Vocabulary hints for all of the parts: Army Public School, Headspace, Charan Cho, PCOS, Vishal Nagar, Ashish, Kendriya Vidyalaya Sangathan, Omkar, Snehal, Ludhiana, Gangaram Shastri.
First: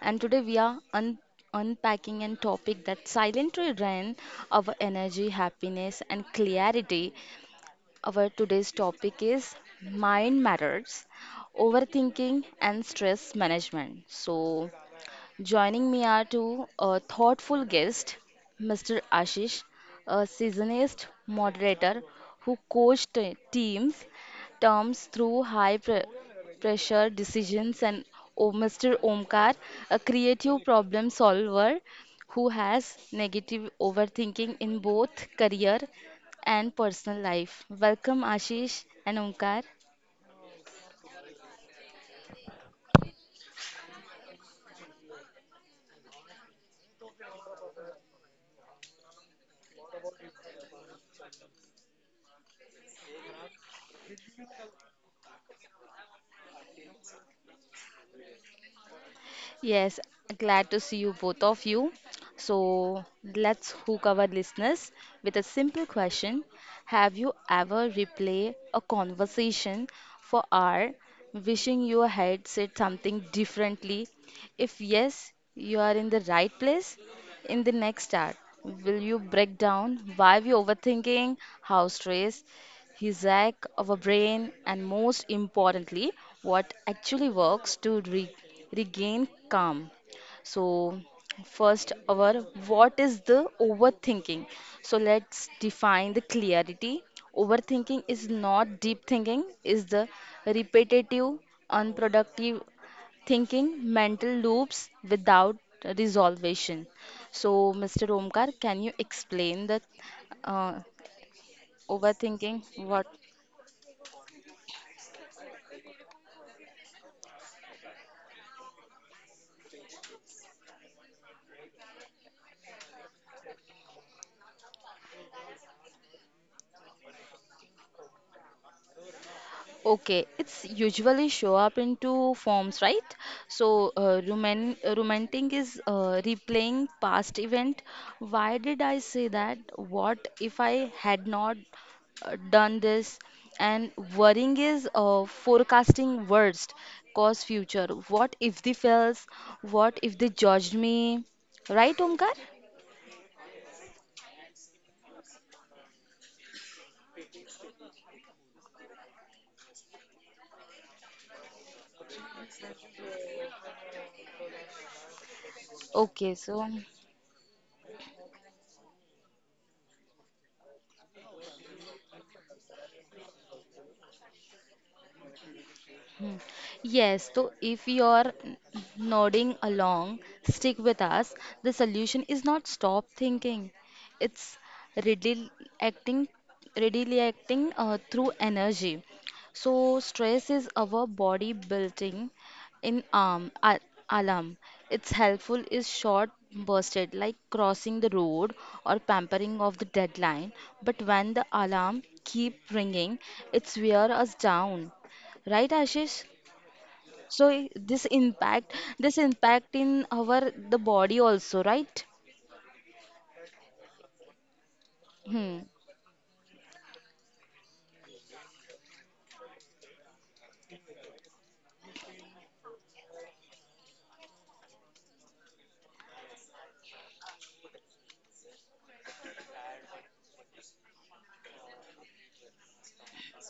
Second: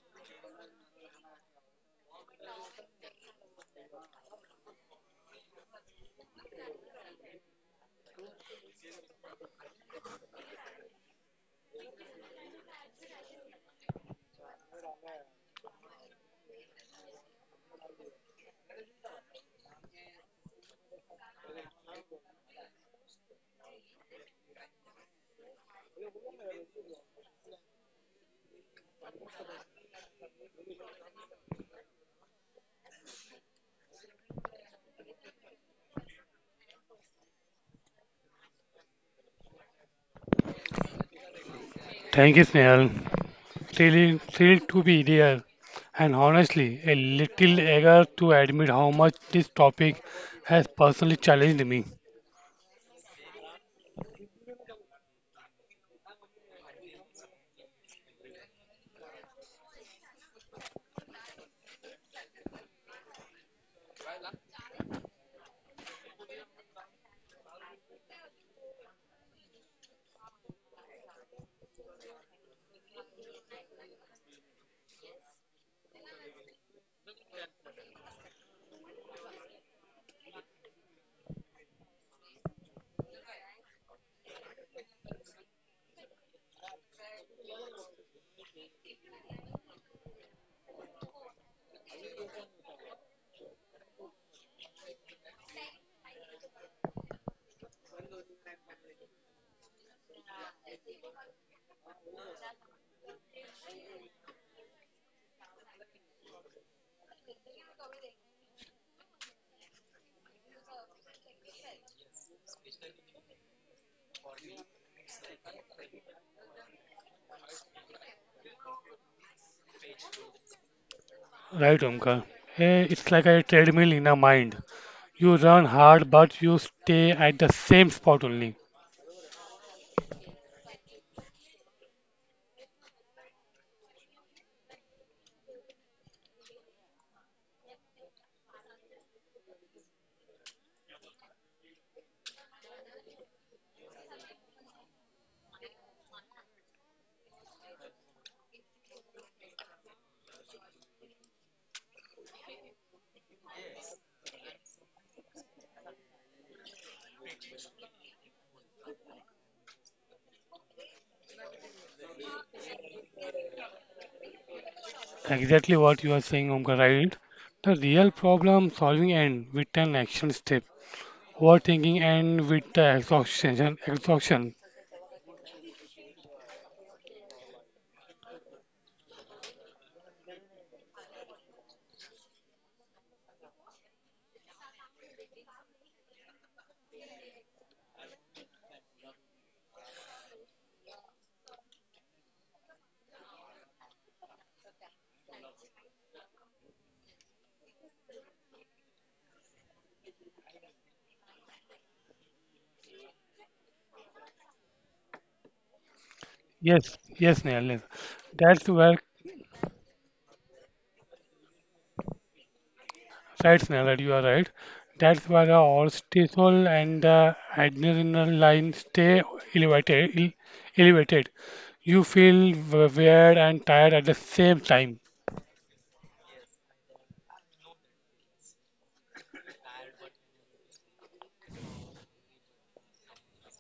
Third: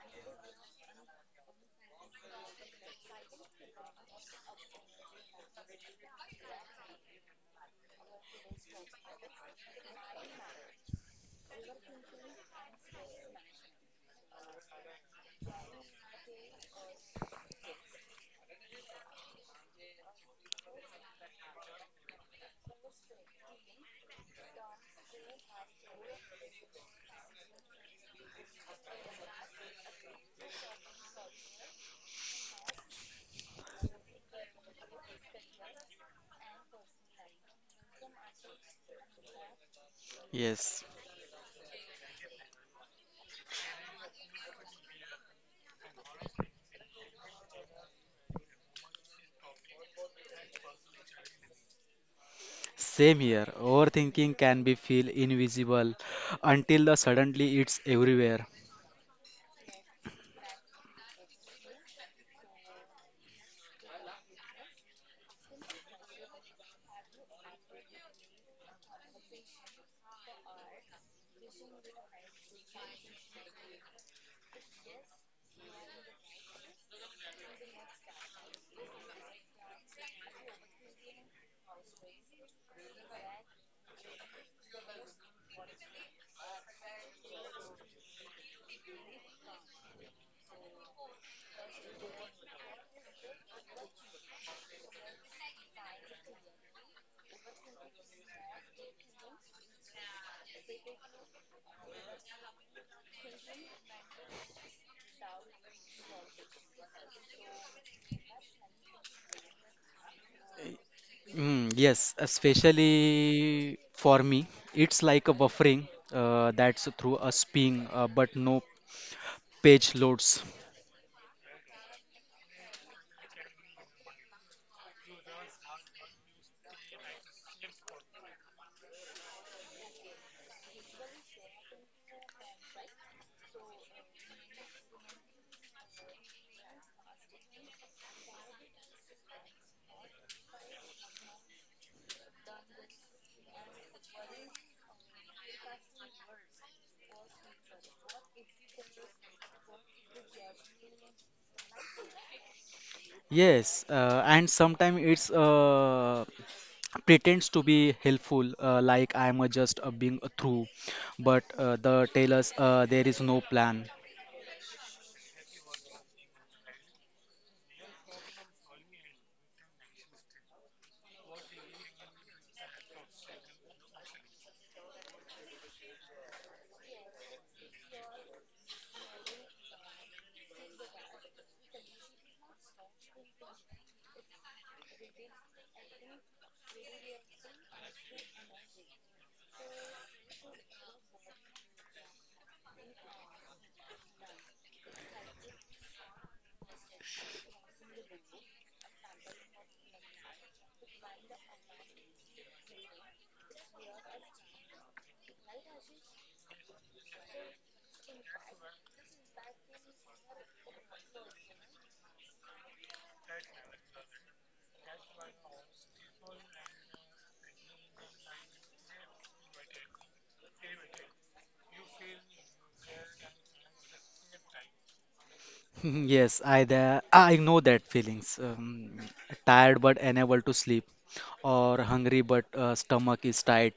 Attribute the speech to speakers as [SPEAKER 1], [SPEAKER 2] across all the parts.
[SPEAKER 1] and today we are unpacking a topic that silently drains our energy, happiness, and clarity. Our today's topic is mind matters, overthinking, and stress management. So, joining me are two thoughtful guests, Mr. Ashish, a seasonist moderator who coached teams terms through high pressure decisions, and Mr. Omkar, a creative problem solver who has negative overthinking in both career and personal life. Welcome, Ashish and Omkar.
[SPEAKER 2] Yes,
[SPEAKER 3] Thank you, Snehal. Thrilled to be there, and honestly, a little eager to admit how much this topic has personally challenged me.
[SPEAKER 2] same here. Overthinking can be feel invisible until the suddenly it's everywhere.
[SPEAKER 1] Yes, glad to see you both of you. So let's hook our listeners with a simple question. Have you ever replayed a conversation for hour wishing you had said something differently? If yes, you are in the right place. In the next hour, will you break down why we overthinking, how stress, his lack of a brain, and most importantly, what actually works to regain calm. So, first, our what is the overthinking? So, let's define the clarity. Overthinking is not deep thinking, is the repetitive, unproductive thinking, mental loops without resolution. So, Mr. Omkar, can you explain the uh,
[SPEAKER 2] Yes,
[SPEAKER 1] overthinking? What?
[SPEAKER 2] especially for me, it's like a buffering that's through a spin, but no page loads.
[SPEAKER 3] Right, Omkar? It's like a treadmill in a mind. You run hard, but you stay at the same spot only.
[SPEAKER 1] Okay, it's usually show up in two forms, right? So, rumenting is replaying past event. Why did I say that? What if I had not done this? And worrying is forecasting worst, cause future. What if they fails? What if they judged me? Right, Omkar?
[SPEAKER 2] Yes, and sometimes it's pretends to be helpful, like I'm just being through, but the tell us there is no plan.
[SPEAKER 3] Exactly what you are
[SPEAKER 1] Okay,
[SPEAKER 3] saying,
[SPEAKER 1] so.
[SPEAKER 3] Omkar, right? The real problem solving end with an action step. Overthinking end with the exhaustion.
[SPEAKER 1] Mm. Yes, so if you are nodding along, stick with us. The solution is not stop thinking. It's readily acting, readily acting through energy. So stress is our body building in alarm. It's helpful is short bursted like crossing the road or pampering of the deadline. But when the alarm keep ringing, it wear us down. Right, Ashish?
[SPEAKER 3] Yes, yes, Neil,
[SPEAKER 1] So
[SPEAKER 3] yes. That's where
[SPEAKER 1] this impact in our the body also, right?
[SPEAKER 3] right, Snehal, you are right. That's why the
[SPEAKER 1] Hmm.
[SPEAKER 3] cortisol and the adrenaline stay elevated. Elevated. You feel weird and tired at the same time.
[SPEAKER 2] Yes, I there I know that feelings. Tired but unable to sleep, or hungry but stomach is tight,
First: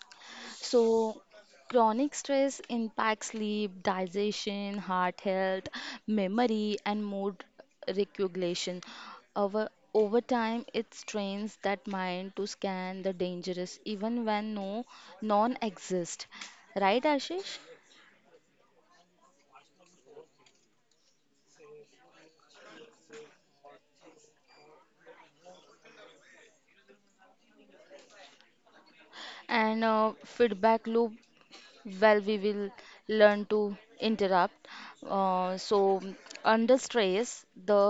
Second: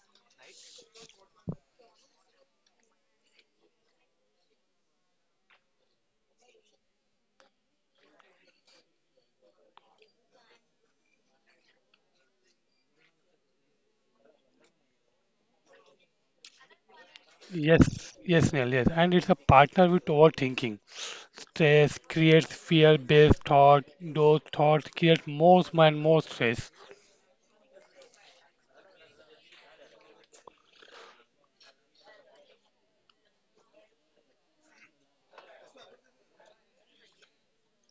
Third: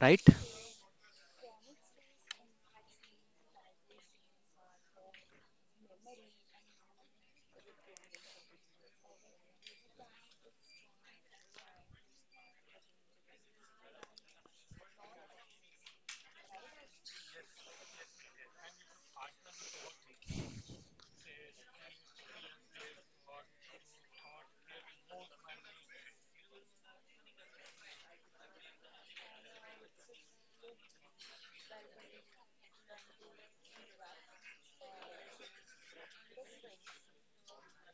[SPEAKER 2] right?
[SPEAKER 1] So chronic stress impacts sleep, digestion, heart health, memory, and mood regulation. Over Over time, it strains that mind to scan the dangerous, even when no non exist, right, Ashish?
[SPEAKER 3] Yes, yes, Snehal, yes. And it's a partner with overthinking. Stress creates fear-based thought. Those thoughts create more and more stress,
[SPEAKER 1] And feedback loop well, we will learn to interrupt. Uh, so, Under stress, the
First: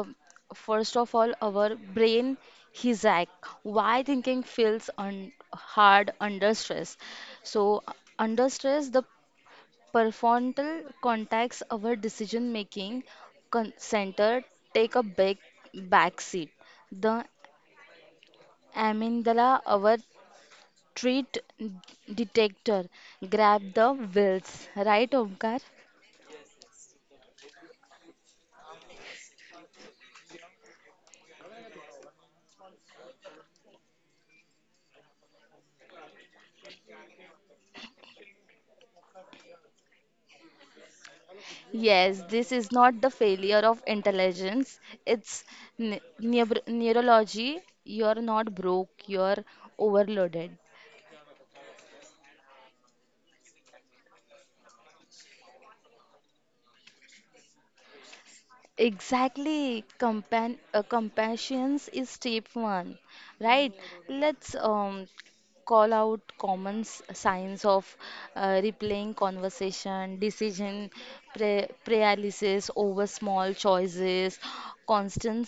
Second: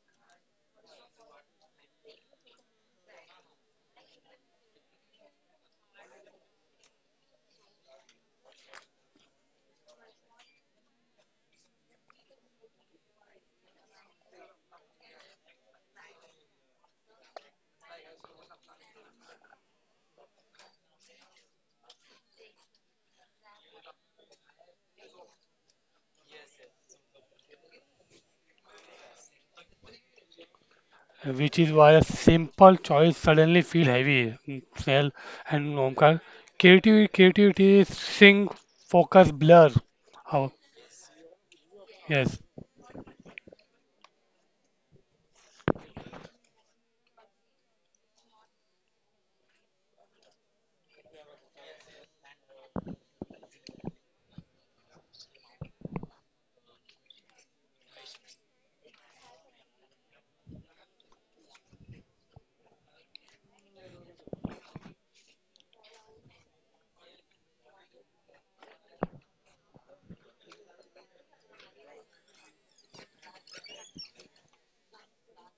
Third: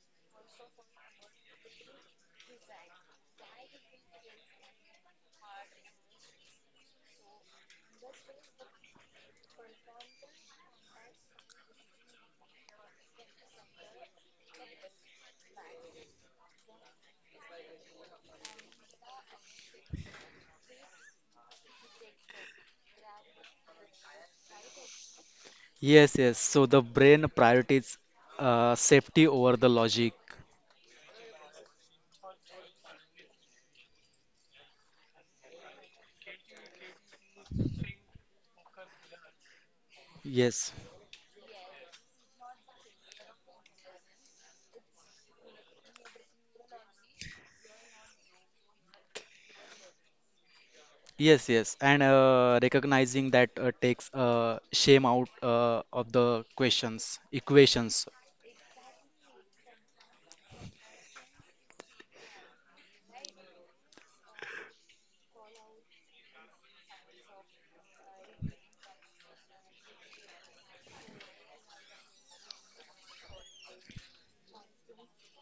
[SPEAKER 1] first of all, our brain hijack. Why thinking feels un hard under stress? So, under stress, the prefrontal contacts our decision making con center take a big back seat. The amygdala, our treat detector, grab the wheels, right, Omkar?
[SPEAKER 2] Yes, yes. So the brain prioritizes safety over the logic.
[SPEAKER 3] which is why a simple choice suddenly feel heavy. Mm, Snell and Omkar. Creativity sink, focus, blur. Oh,
[SPEAKER 2] Yes,
[SPEAKER 1] Yes,
[SPEAKER 3] yes,
[SPEAKER 1] this is not the failure of intelligence. It's neurology. You're not broke, you're overloaded.
[SPEAKER 2] yes, yes. And recognizing that takes shame out of the questions, equations.
[SPEAKER 1] Exactly. Compan Compassion is step one, right? Let's call out common signs of replaying conversation, decision paralysis over small choices, constant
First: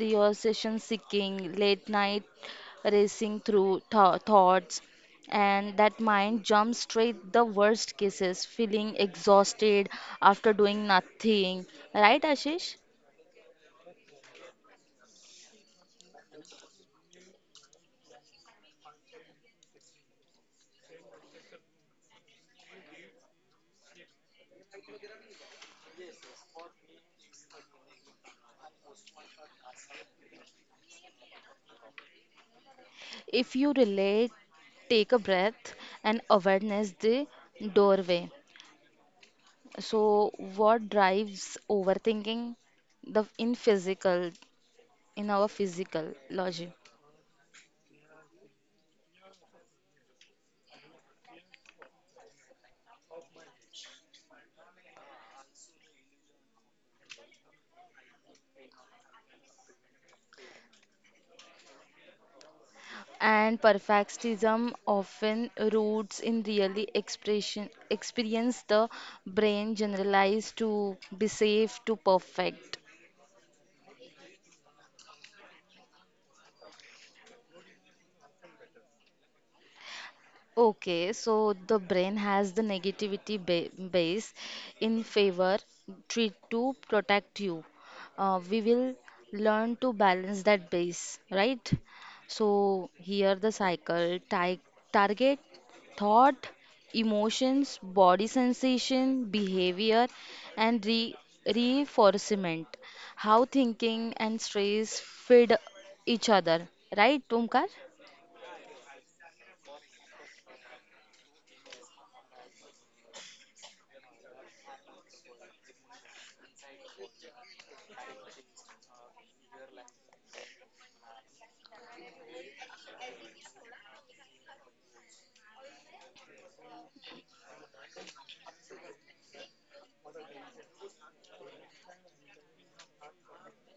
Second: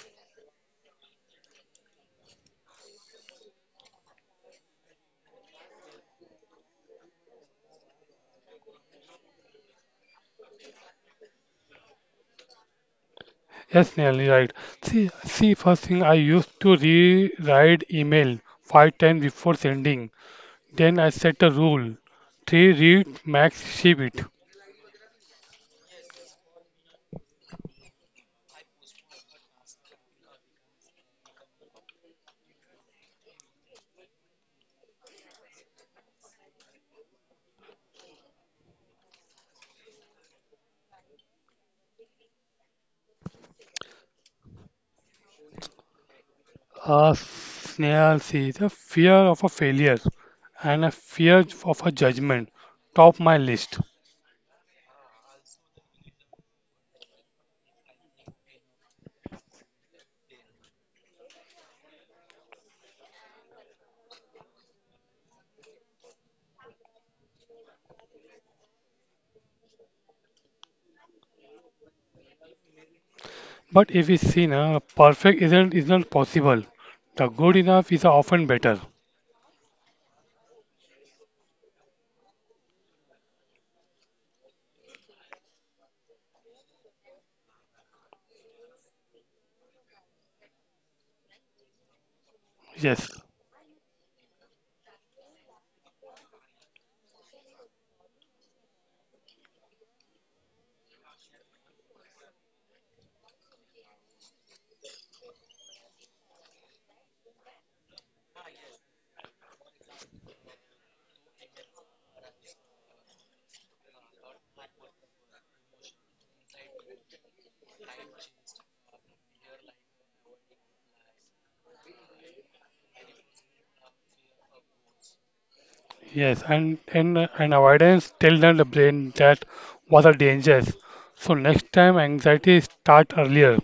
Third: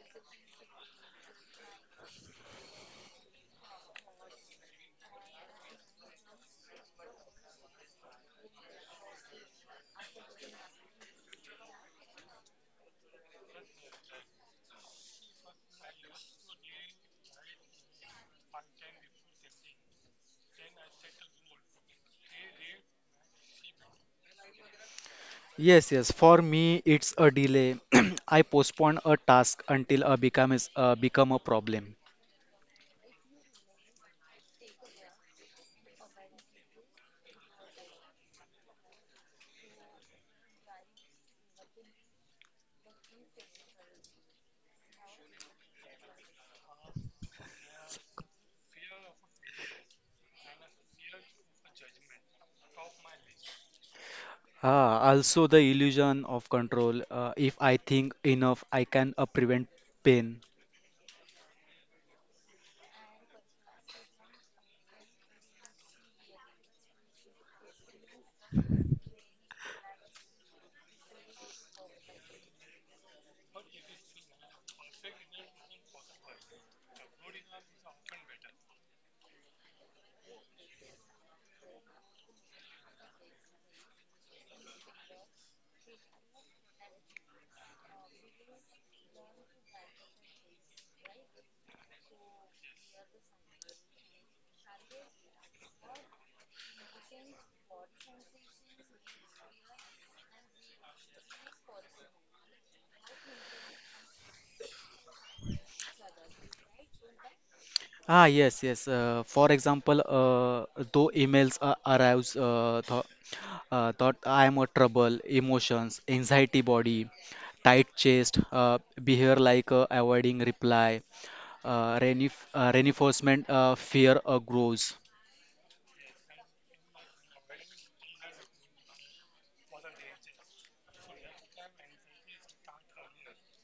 [SPEAKER 1] your seeking, late night racing through thoughts, and that mind jumps straight the worst cases, feeling exhausted after doing nothing. Right, Ashish?
[SPEAKER 3] yes, Snell, you're right. See, see, first thing I used to rewrite email five times before sending. Then I set a rule: three read, max ship it.
[SPEAKER 2] Yes, yes. For me, it's a delay. I postpone a task until become a problem.
[SPEAKER 1] If you relate, take a breath and awareness the doorway. So, what drives overthinking? The in physical, in our physical logic.
[SPEAKER 3] Snell, see, the fear of a failure and a fear of a judgment top my list.
[SPEAKER 2] Ah, also the illusion of control. If I think enough, I can prevent pain.
[SPEAKER 1] And perfectionism often roots in really expression experience the brain generalized to be safe to perfect.
[SPEAKER 3] But if we see now, perfect isn't possible. The good enough is often better.
[SPEAKER 1] Okay, so the brain has the negativity ba base in favor treat to protect you. We will learn to balance that base, right? So
[SPEAKER 3] Yes,
[SPEAKER 1] here the cycle target thought, emotions, body sensation, behavior, and re reinforcement. How thinking and stress feed each other, right, Omkar?
[SPEAKER 2] Yes. For example, though emails arrives, th thought I am a trouble, emotions, anxiety, body, tight chest, behavior like avoiding reply, renif reinforcement, fear grows.
[SPEAKER 3] yes, and avoidance tell them the brain that what are dangers. So next time anxiety start earlier.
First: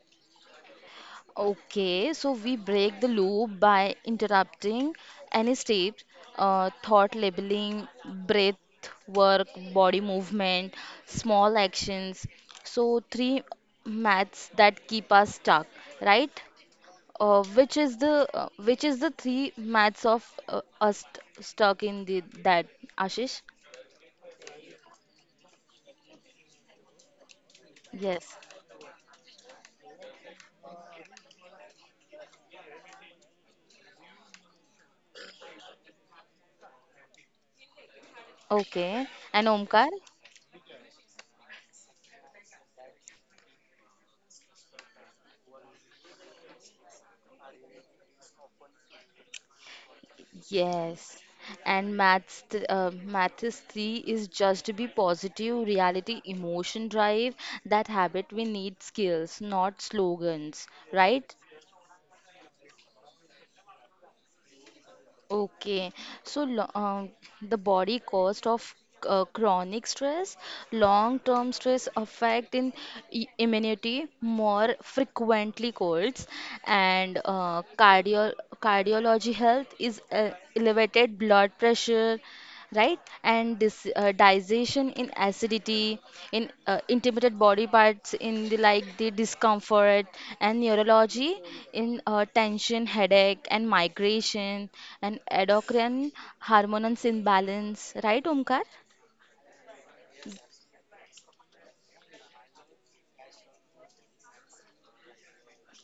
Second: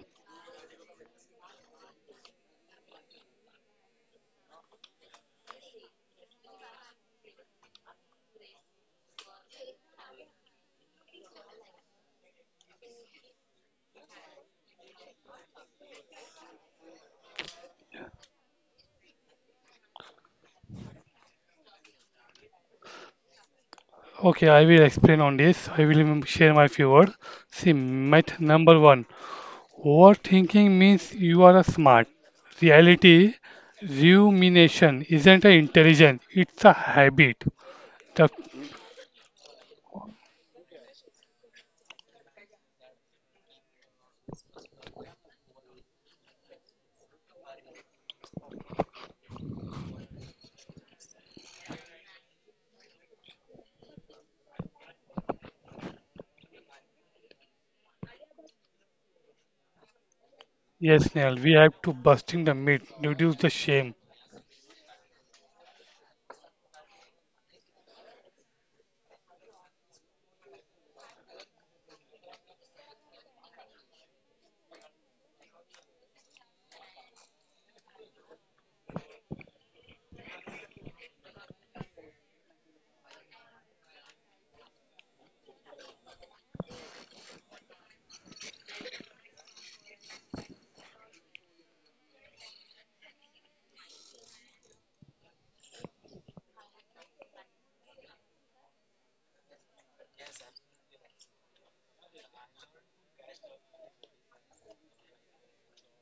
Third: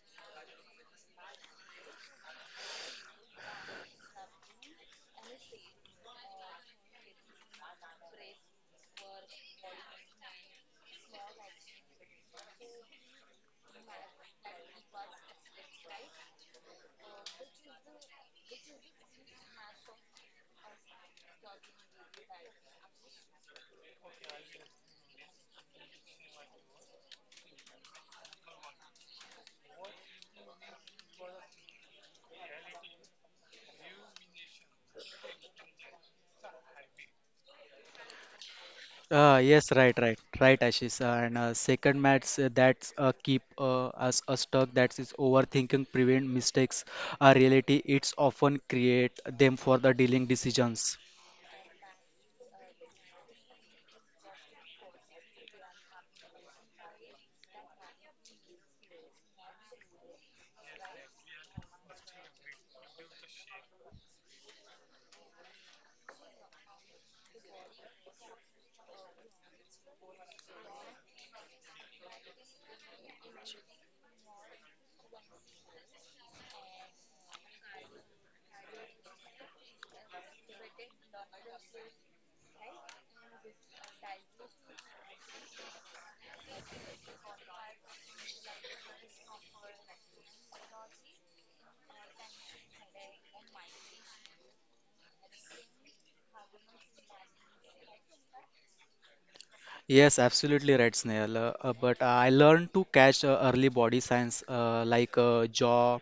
[SPEAKER 1] Okay, so we break the loop by interrupting any step, thought labeling, breath work, body movement, small actions. So, three maths that keep us stuck, right? Which is the three maths of us st stuck in the that Ashish?
[SPEAKER 3] Okay, I will explain on this. I will share my few words. See,
[SPEAKER 1] Yes.
[SPEAKER 3] myth number one: overthinking means you are a smart. Reality, rumination isn't an intelligence; it's a habit. The
[SPEAKER 1] Okay. And
[SPEAKER 2] Yes,
[SPEAKER 1] Omkar?
[SPEAKER 2] right, right, right, Ashish. And second match that's keep us stuck. That is overthinking prevent mistakes. A reality it's often create them for the dealing decisions.
[SPEAKER 1] Yes, and maths, maths three is just to be positive, reality, emotion drive. That habit we need skills, not slogans,
[SPEAKER 3] yes, Neil,
[SPEAKER 1] right?
[SPEAKER 3] we have to busting the myth, reduce the shame.
[SPEAKER 1] Okay, so the body cost of chronic stress, long-term stress affect in immunity, more frequently colds, and cardiology health is elevated blood pressure, right? And this digestion in acidity, in intimidate body parts, in the like the discomfort and neurology, in tension, headache, and migration, and endocrine hormones imbalance, right, Omkar?
[SPEAKER 2] Yes, absolutely right, Snail. But I learned to catch early body signs like jaw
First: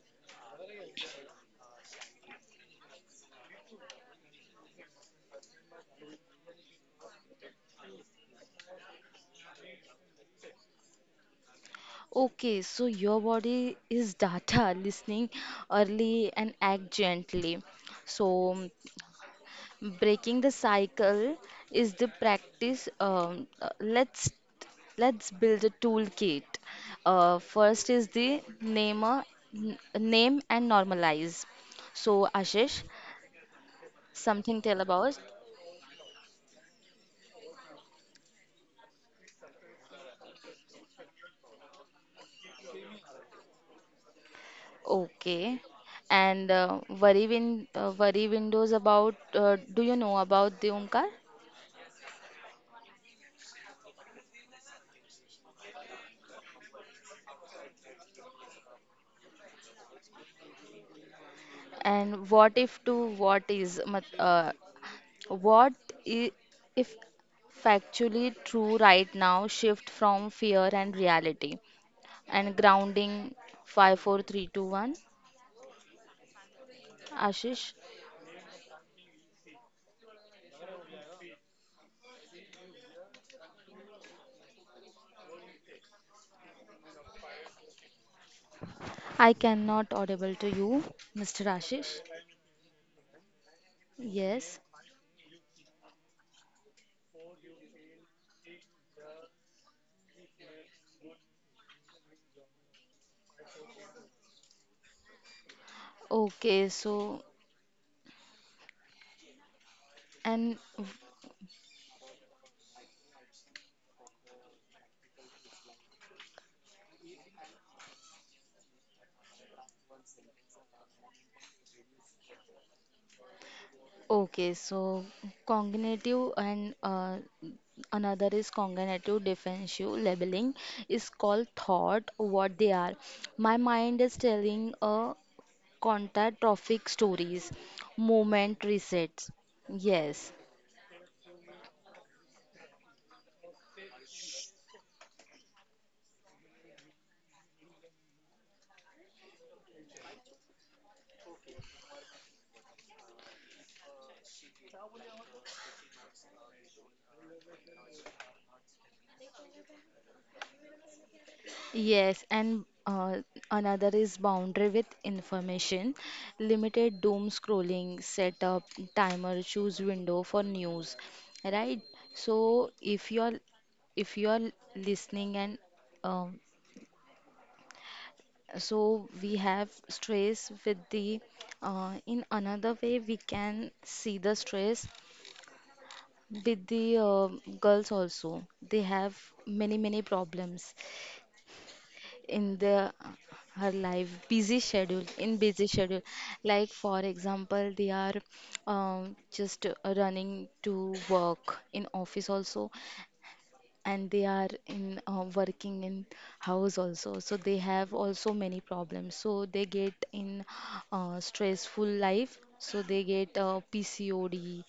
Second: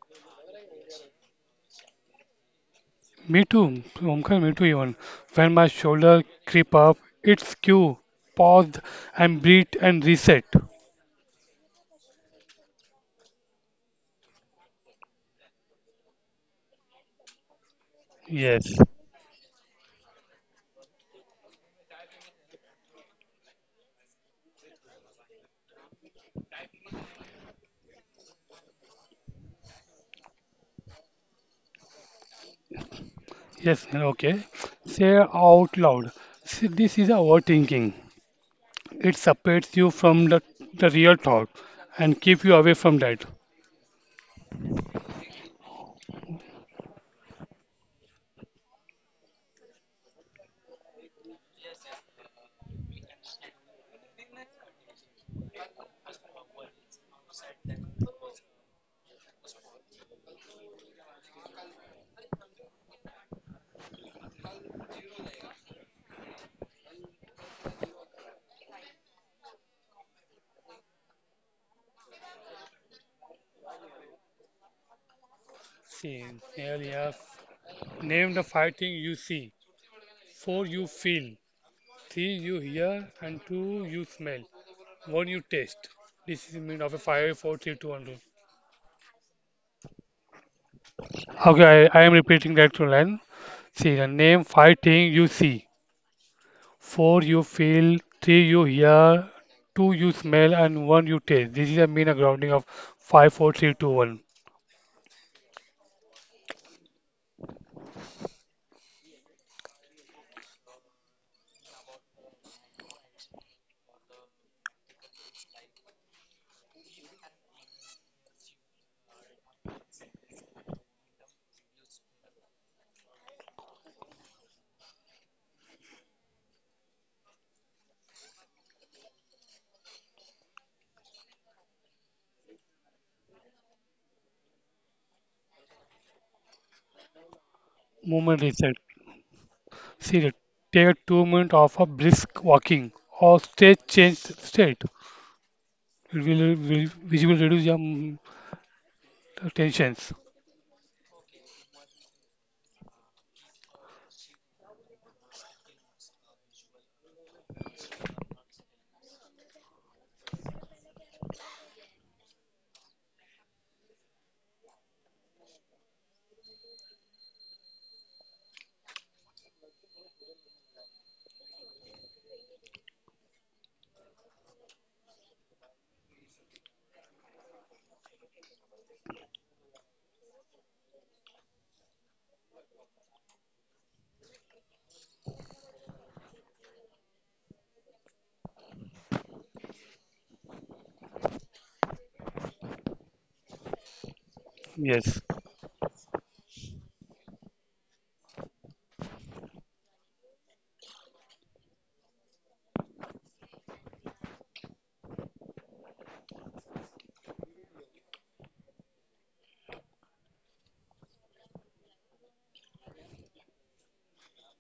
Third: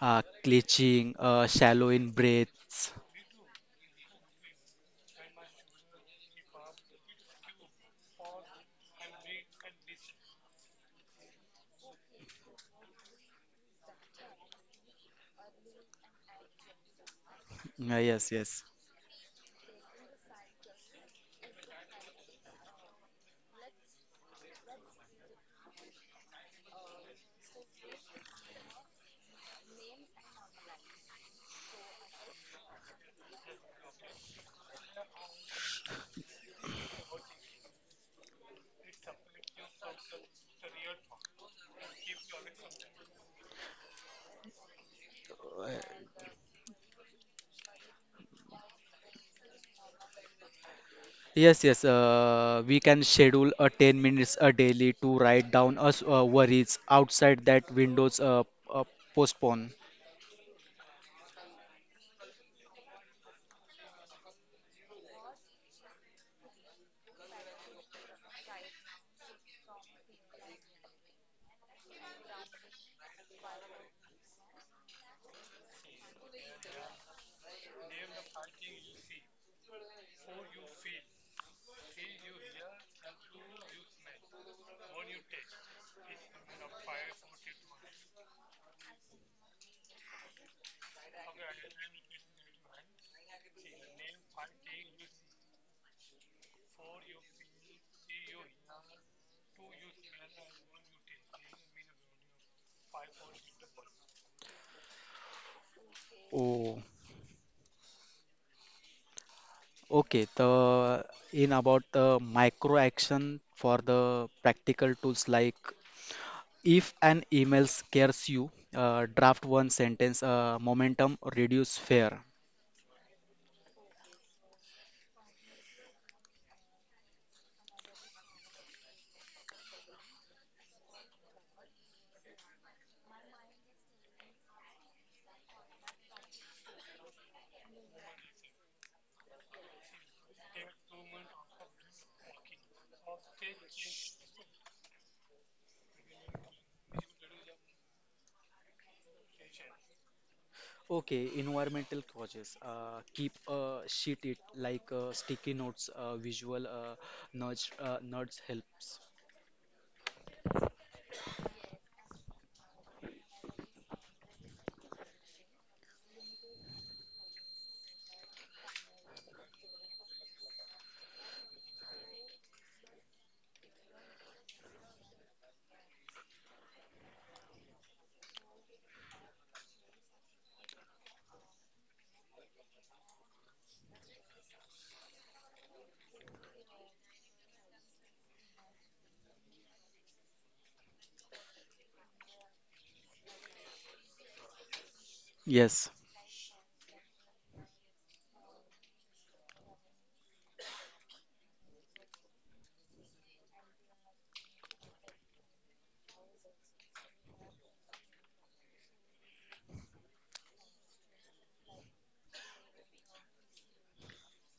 [SPEAKER 2] clenching, shallow in breaths.
[SPEAKER 3] Me too, Omkar, me too even. When my shoulder creep up, it's cue. Pause and breathe and reset.
[SPEAKER 1] Okay, so your body is data listening early and act gently.
[SPEAKER 2] Yes,
[SPEAKER 1] So
[SPEAKER 2] yes.
[SPEAKER 3] Yes,
[SPEAKER 1] breaking the cycle is the practice. Let's build a toolkit. First is the name and normalize. So Ashish,
[SPEAKER 3] yes, Neil, okay.
[SPEAKER 1] something tell
[SPEAKER 3] Say
[SPEAKER 1] about
[SPEAKER 3] out loud. See, this is overthinking. It separates you from the real thought and keep you away from that.
[SPEAKER 1] okay, and worry windows about. Do you know about the Omkar?
[SPEAKER 2] Yes, yes. We can schedule a 10 minutes a daily to write down us worries outside that windows uh, postpone.
[SPEAKER 1] And what if to what is? What i- if factually true right now shift from fear and reality and grounding five, four, three, two, one.
[SPEAKER 3] See, Neil, yeah.
[SPEAKER 1] Ashish,
[SPEAKER 3] Name the five things you see, four you feel, three you hear, and two you smell. What you taste? This is made of a five, four, three, two, one
[SPEAKER 1] I cannot audible to you Mr.
[SPEAKER 3] rule.
[SPEAKER 1] Ashish,
[SPEAKER 3] Okay, I am repeating that to line. See, the
[SPEAKER 1] yes
[SPEAKER 3] name 5 things you see. 4 you feel, 3 you hear, 2 you smell, and 1 you taste. This is a mean a grounding of five, four, three, two, one.
[SPEAKER 1] okay so.
[SPEAKER 2] Oh, okay.
[SPEAKER 1] And
[SPEAKER 2] The in about the micro action for the practical tools like if an email scares you, draft one sentence. Momentum reduce fear.
[SPEAKER 1] okay, so cognitive and another is cognitive defensive labeling is called thought what they are, my mind is telling a contact traffic stories,
[SPEAKER 3] 4, Movement
[SPEAKER 1] moment
[SPEAKER 3] reset.
[SPEAKER 1] resets. Yes,
[SPEAKER 3] See, take 2 minutes of a brisk walking or state change state. It will, which will reduce your tensions.
[SPEAKER 2] Okay, environmental causes. Keep a sheet it like sticky notes. Visual nudge helps.
[SPEAKER 1] yes, and another is boundary with information, limited doom scrolling, set up timer, choose window for news, right? So if you're listening and um, so we have stress with the in another way we can see the stress with the girls also, they have many many problems in their her life, busy schedule
[SPEAKER 3] Yes.
[SPEAKER 1] in busy
[SPEAKER 2] Yes,
[SPEAKER 1] schedule, like for example they are just running to work in office also, and they are in working in house also, so they have also many problems, so they get in stressful life, so they get pcod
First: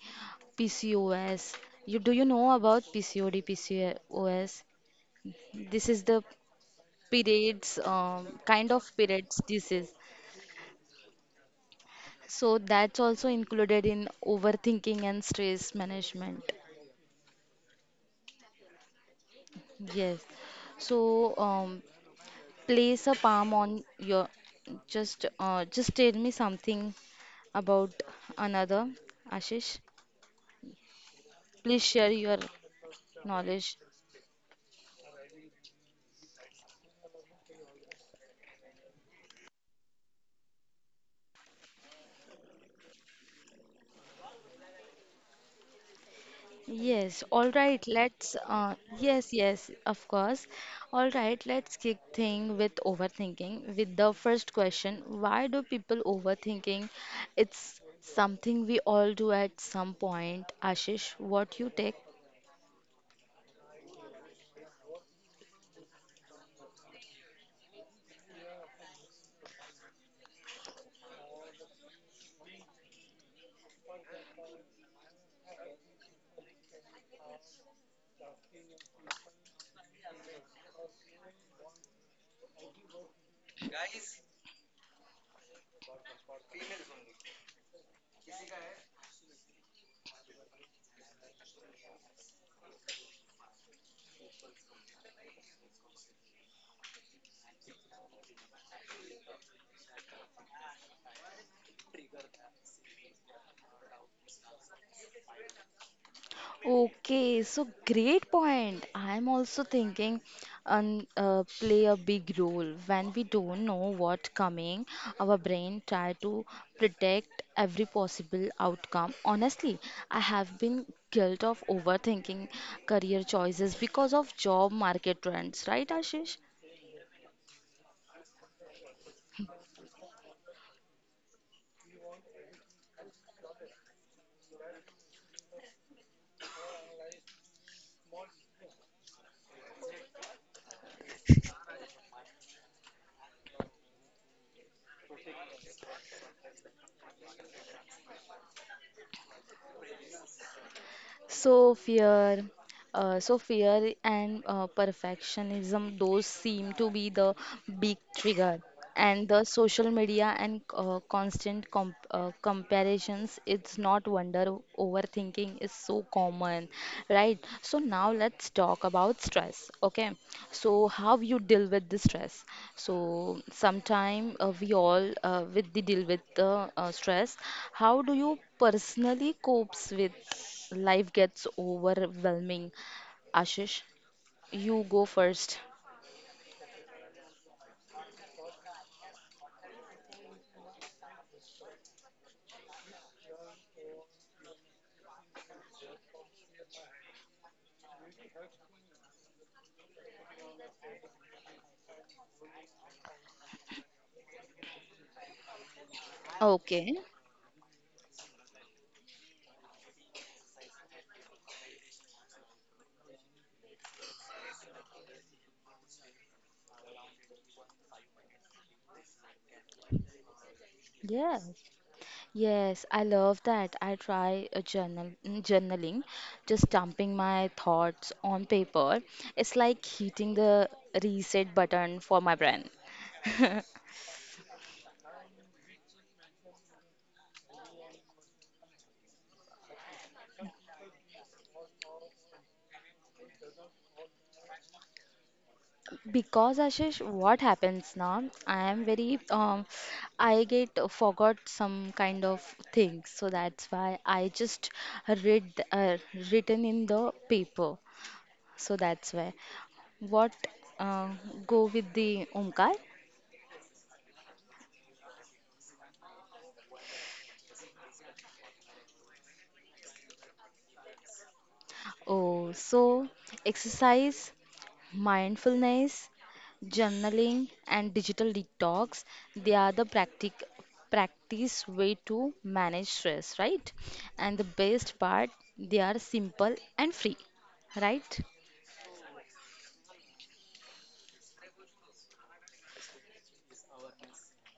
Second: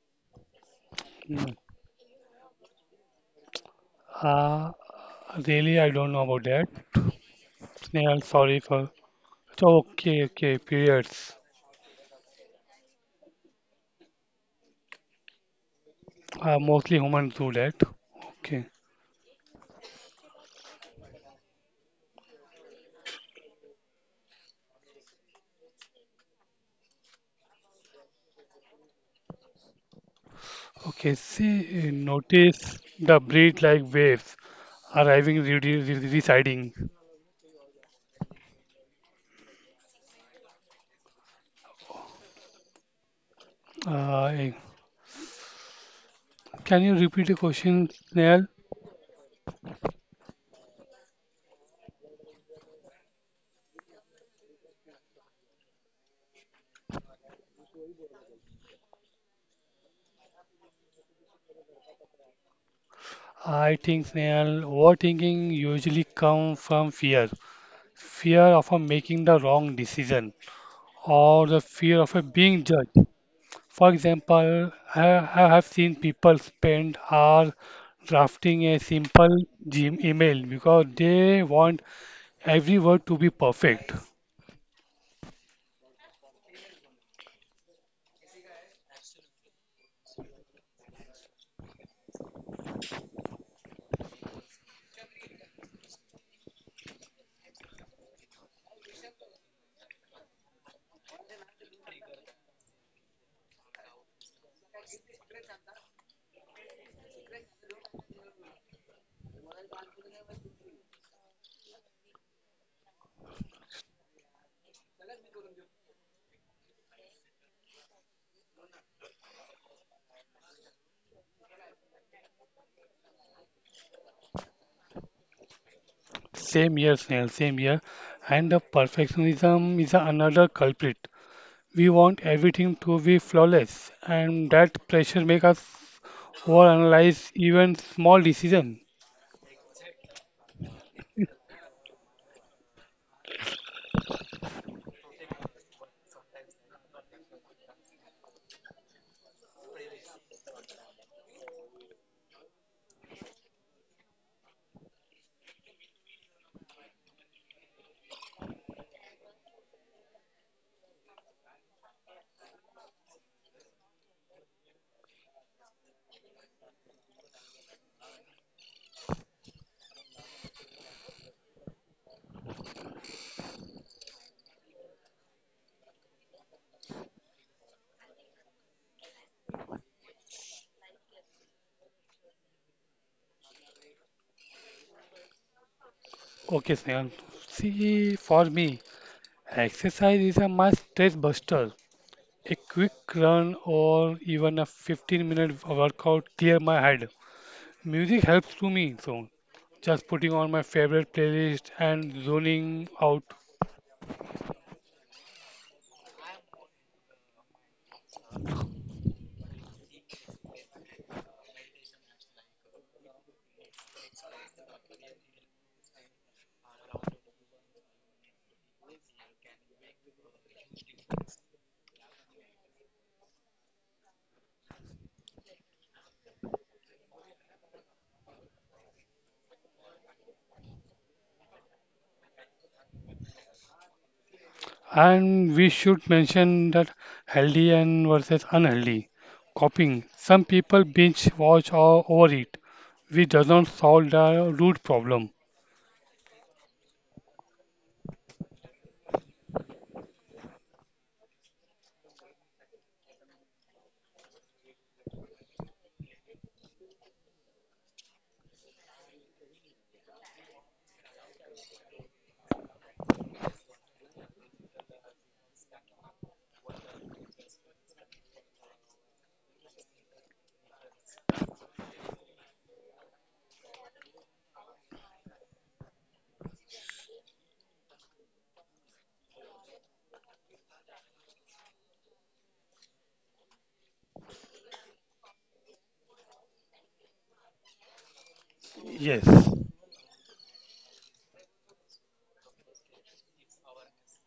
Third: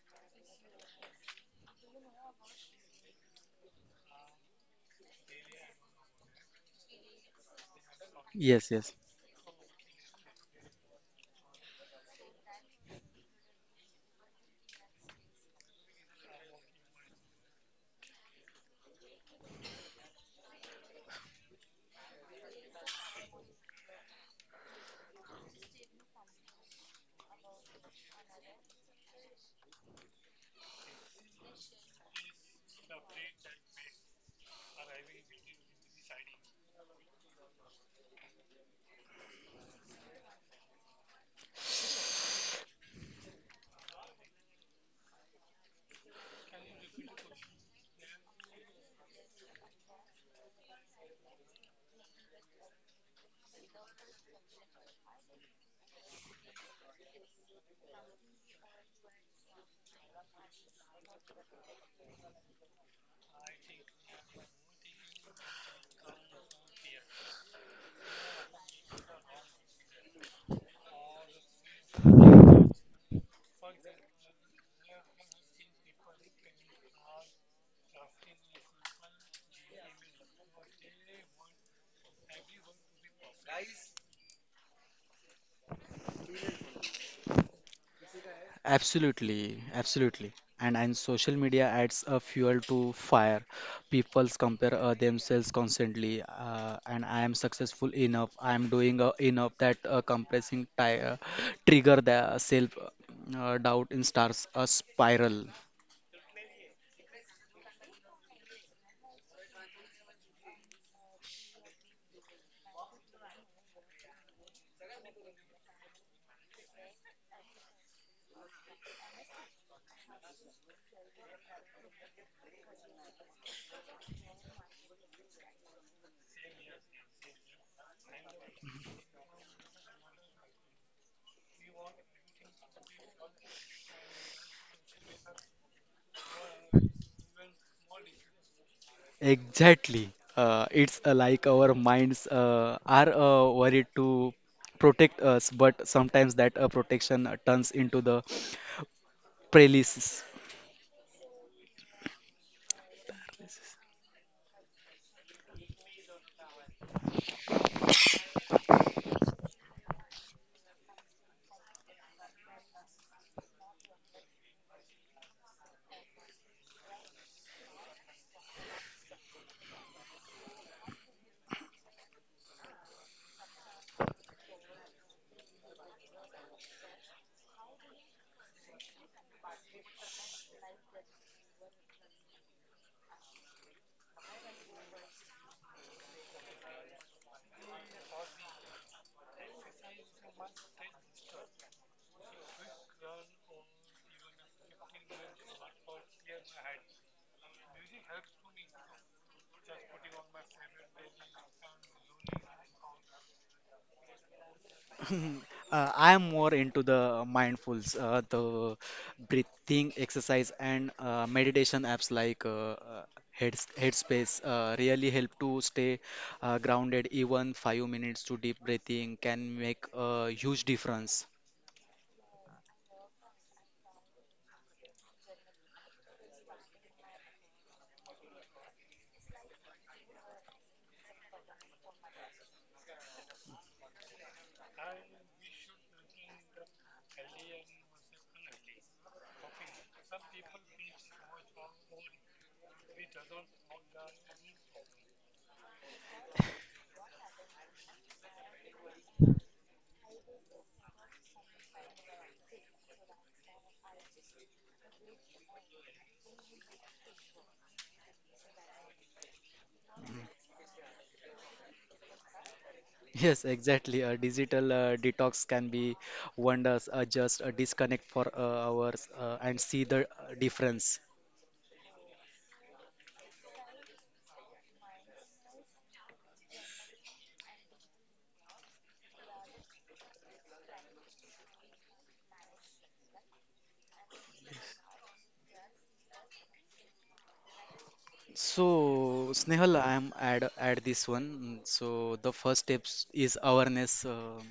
[SPEAKER 3] Mm.
[SPEAKER 1] pcos. You do you know about pcod pcos?
[SPEAKER 3] Uh, really,
[SPEAKER 1] This
[SPEAKER 3] I
[SPEAKER 1] is
[SPEAKER 3] don't
[SPEAKER 1] the
[SPEAKER 3] know about that.
[SPEAKER 1] periods
[SPEAKER 3] Snehal, sorry
[SPEAKER 2] yes,
[SPEAKER 1] kind of
[SPEAKER 3] for
[SPEAKER 2] yes.
[SPEAKER 1] periods
[SPEAKER 3] so,
[SPEAKER 1] disease,
[SPEAKER 3] okay, okay, periods.
[SPEAKER 1] so that's also included in overthinking and stress management.
[SPEAKER 3] Mostly humans do that. Okay,
[SPEAKER 1] Yes. So, place a palm on your, just tell me something about another Ashish,
[SPEAKER 3] okay. See,
[SPEAKER 1] please share your
[SPEAKER 3] notice the breed
[SPEAKER 1] knowledge.
[SPEAKER 3] like waves arriving, re re residing. Uh, eh, can you
[SPEAKER 1] Yes,
[SPEAKER 3] repeat the
[SPEAKER 1] all right,
[SPEAKER 3] question,
[SPEAKER 1] let's
[SPEAKER 3] Snail?
[SPEAKER 1] yes, yes, of course. All right, let's kick thing with overthinking with the first question, why do people overthinking? It's something we all do at some point. Ashish, what you take?
[SPEAKER 3] I think, Snail, overthinking usually comes from fear. Fear of making the wrong decision or the fear of being judged. For example, I have seen people spend hours drafting a simple gym email because they want every word to be perfect.
[SPEAKER 2] Absolutely, absolutely. And social media adds a fuel to fire. People's compare themselves constantly. And I am successful enough. I am doing enough. That trigger the self doubt in stars a spiral.
[SPEAKER 1] Okay, so great point. I'm also thinking play a big role. When we don't know what coming, our brain try to predict every possible outcome. Honestly, I have been guilt of overthinking career choices because of job market trends, right, Ashish?
[SPEAKER 3] Same here, Snail, same here. And the perfectionism is another culprit. We want everything to be flawless, and that pressure makes us overanalyze even small decisions.
[SPEAKER 2] Exactly. It's like our minds are worried to protect us, but sometimes that protection turns into the paralysis.
[SPEAKER 1] So fear, so fear and perfectionism, those seem to be the big trigger. And the social media and constant comparisons, it's not wonder overthinking is so common, right? So now let's talk about stress, okay? So how you deal with the stress? So sometime we all with the deal with the stress. How do you personally copes with? Life gets overwhelming. Ashish, you go first.
[SPEAKER 3] Okay, Snail. See, for me, exercise is a my stress buster. A quick run or even a 15-minute workout clear my head. Music helps to me, so just putting on my favorite playlist and zoning out.
[SPEAKER 2] I am more into
[SPEAKER 1] Okay.
[SPEAKER 2] the mindfuls, the breathing exercise and meditation apps like Headspace really help to stay grounded. Even 5 minutes to deep breathing can make a huge difference.
[SPEAKER 1] Yes, yes, I love that. I try a journal journaling, just dumping my thoughts on paper. It's like hitting the reset button for my brain.
[SPEAKER 3] And we should mention that healthy and versus unhealthy. Copying. Some people binge watch or overeat, which doesn't solve the root problem.
[SPEAKER 1] Because Ashish, what happens now? I am very I get forgot some kind of things, so that's why I just read uh, written in the paper. So that's why. What uh, go with the Omkar?
[SPEAKER 2] Yes, exactly. A digital detox can be wonders. Just disconnect for hours and see the difference.
[SPEAKER 1] Oh, so exercise, mindfulness, journaling, and digital detox. They are the practice way to manage stress, right? And the best part, they are simple and free, right?
[SPEAKER 2] So,
[SPEAKER 3] Yes,
[SPEAKER 2] Snehal, I am add this one. So the first steps is awareness.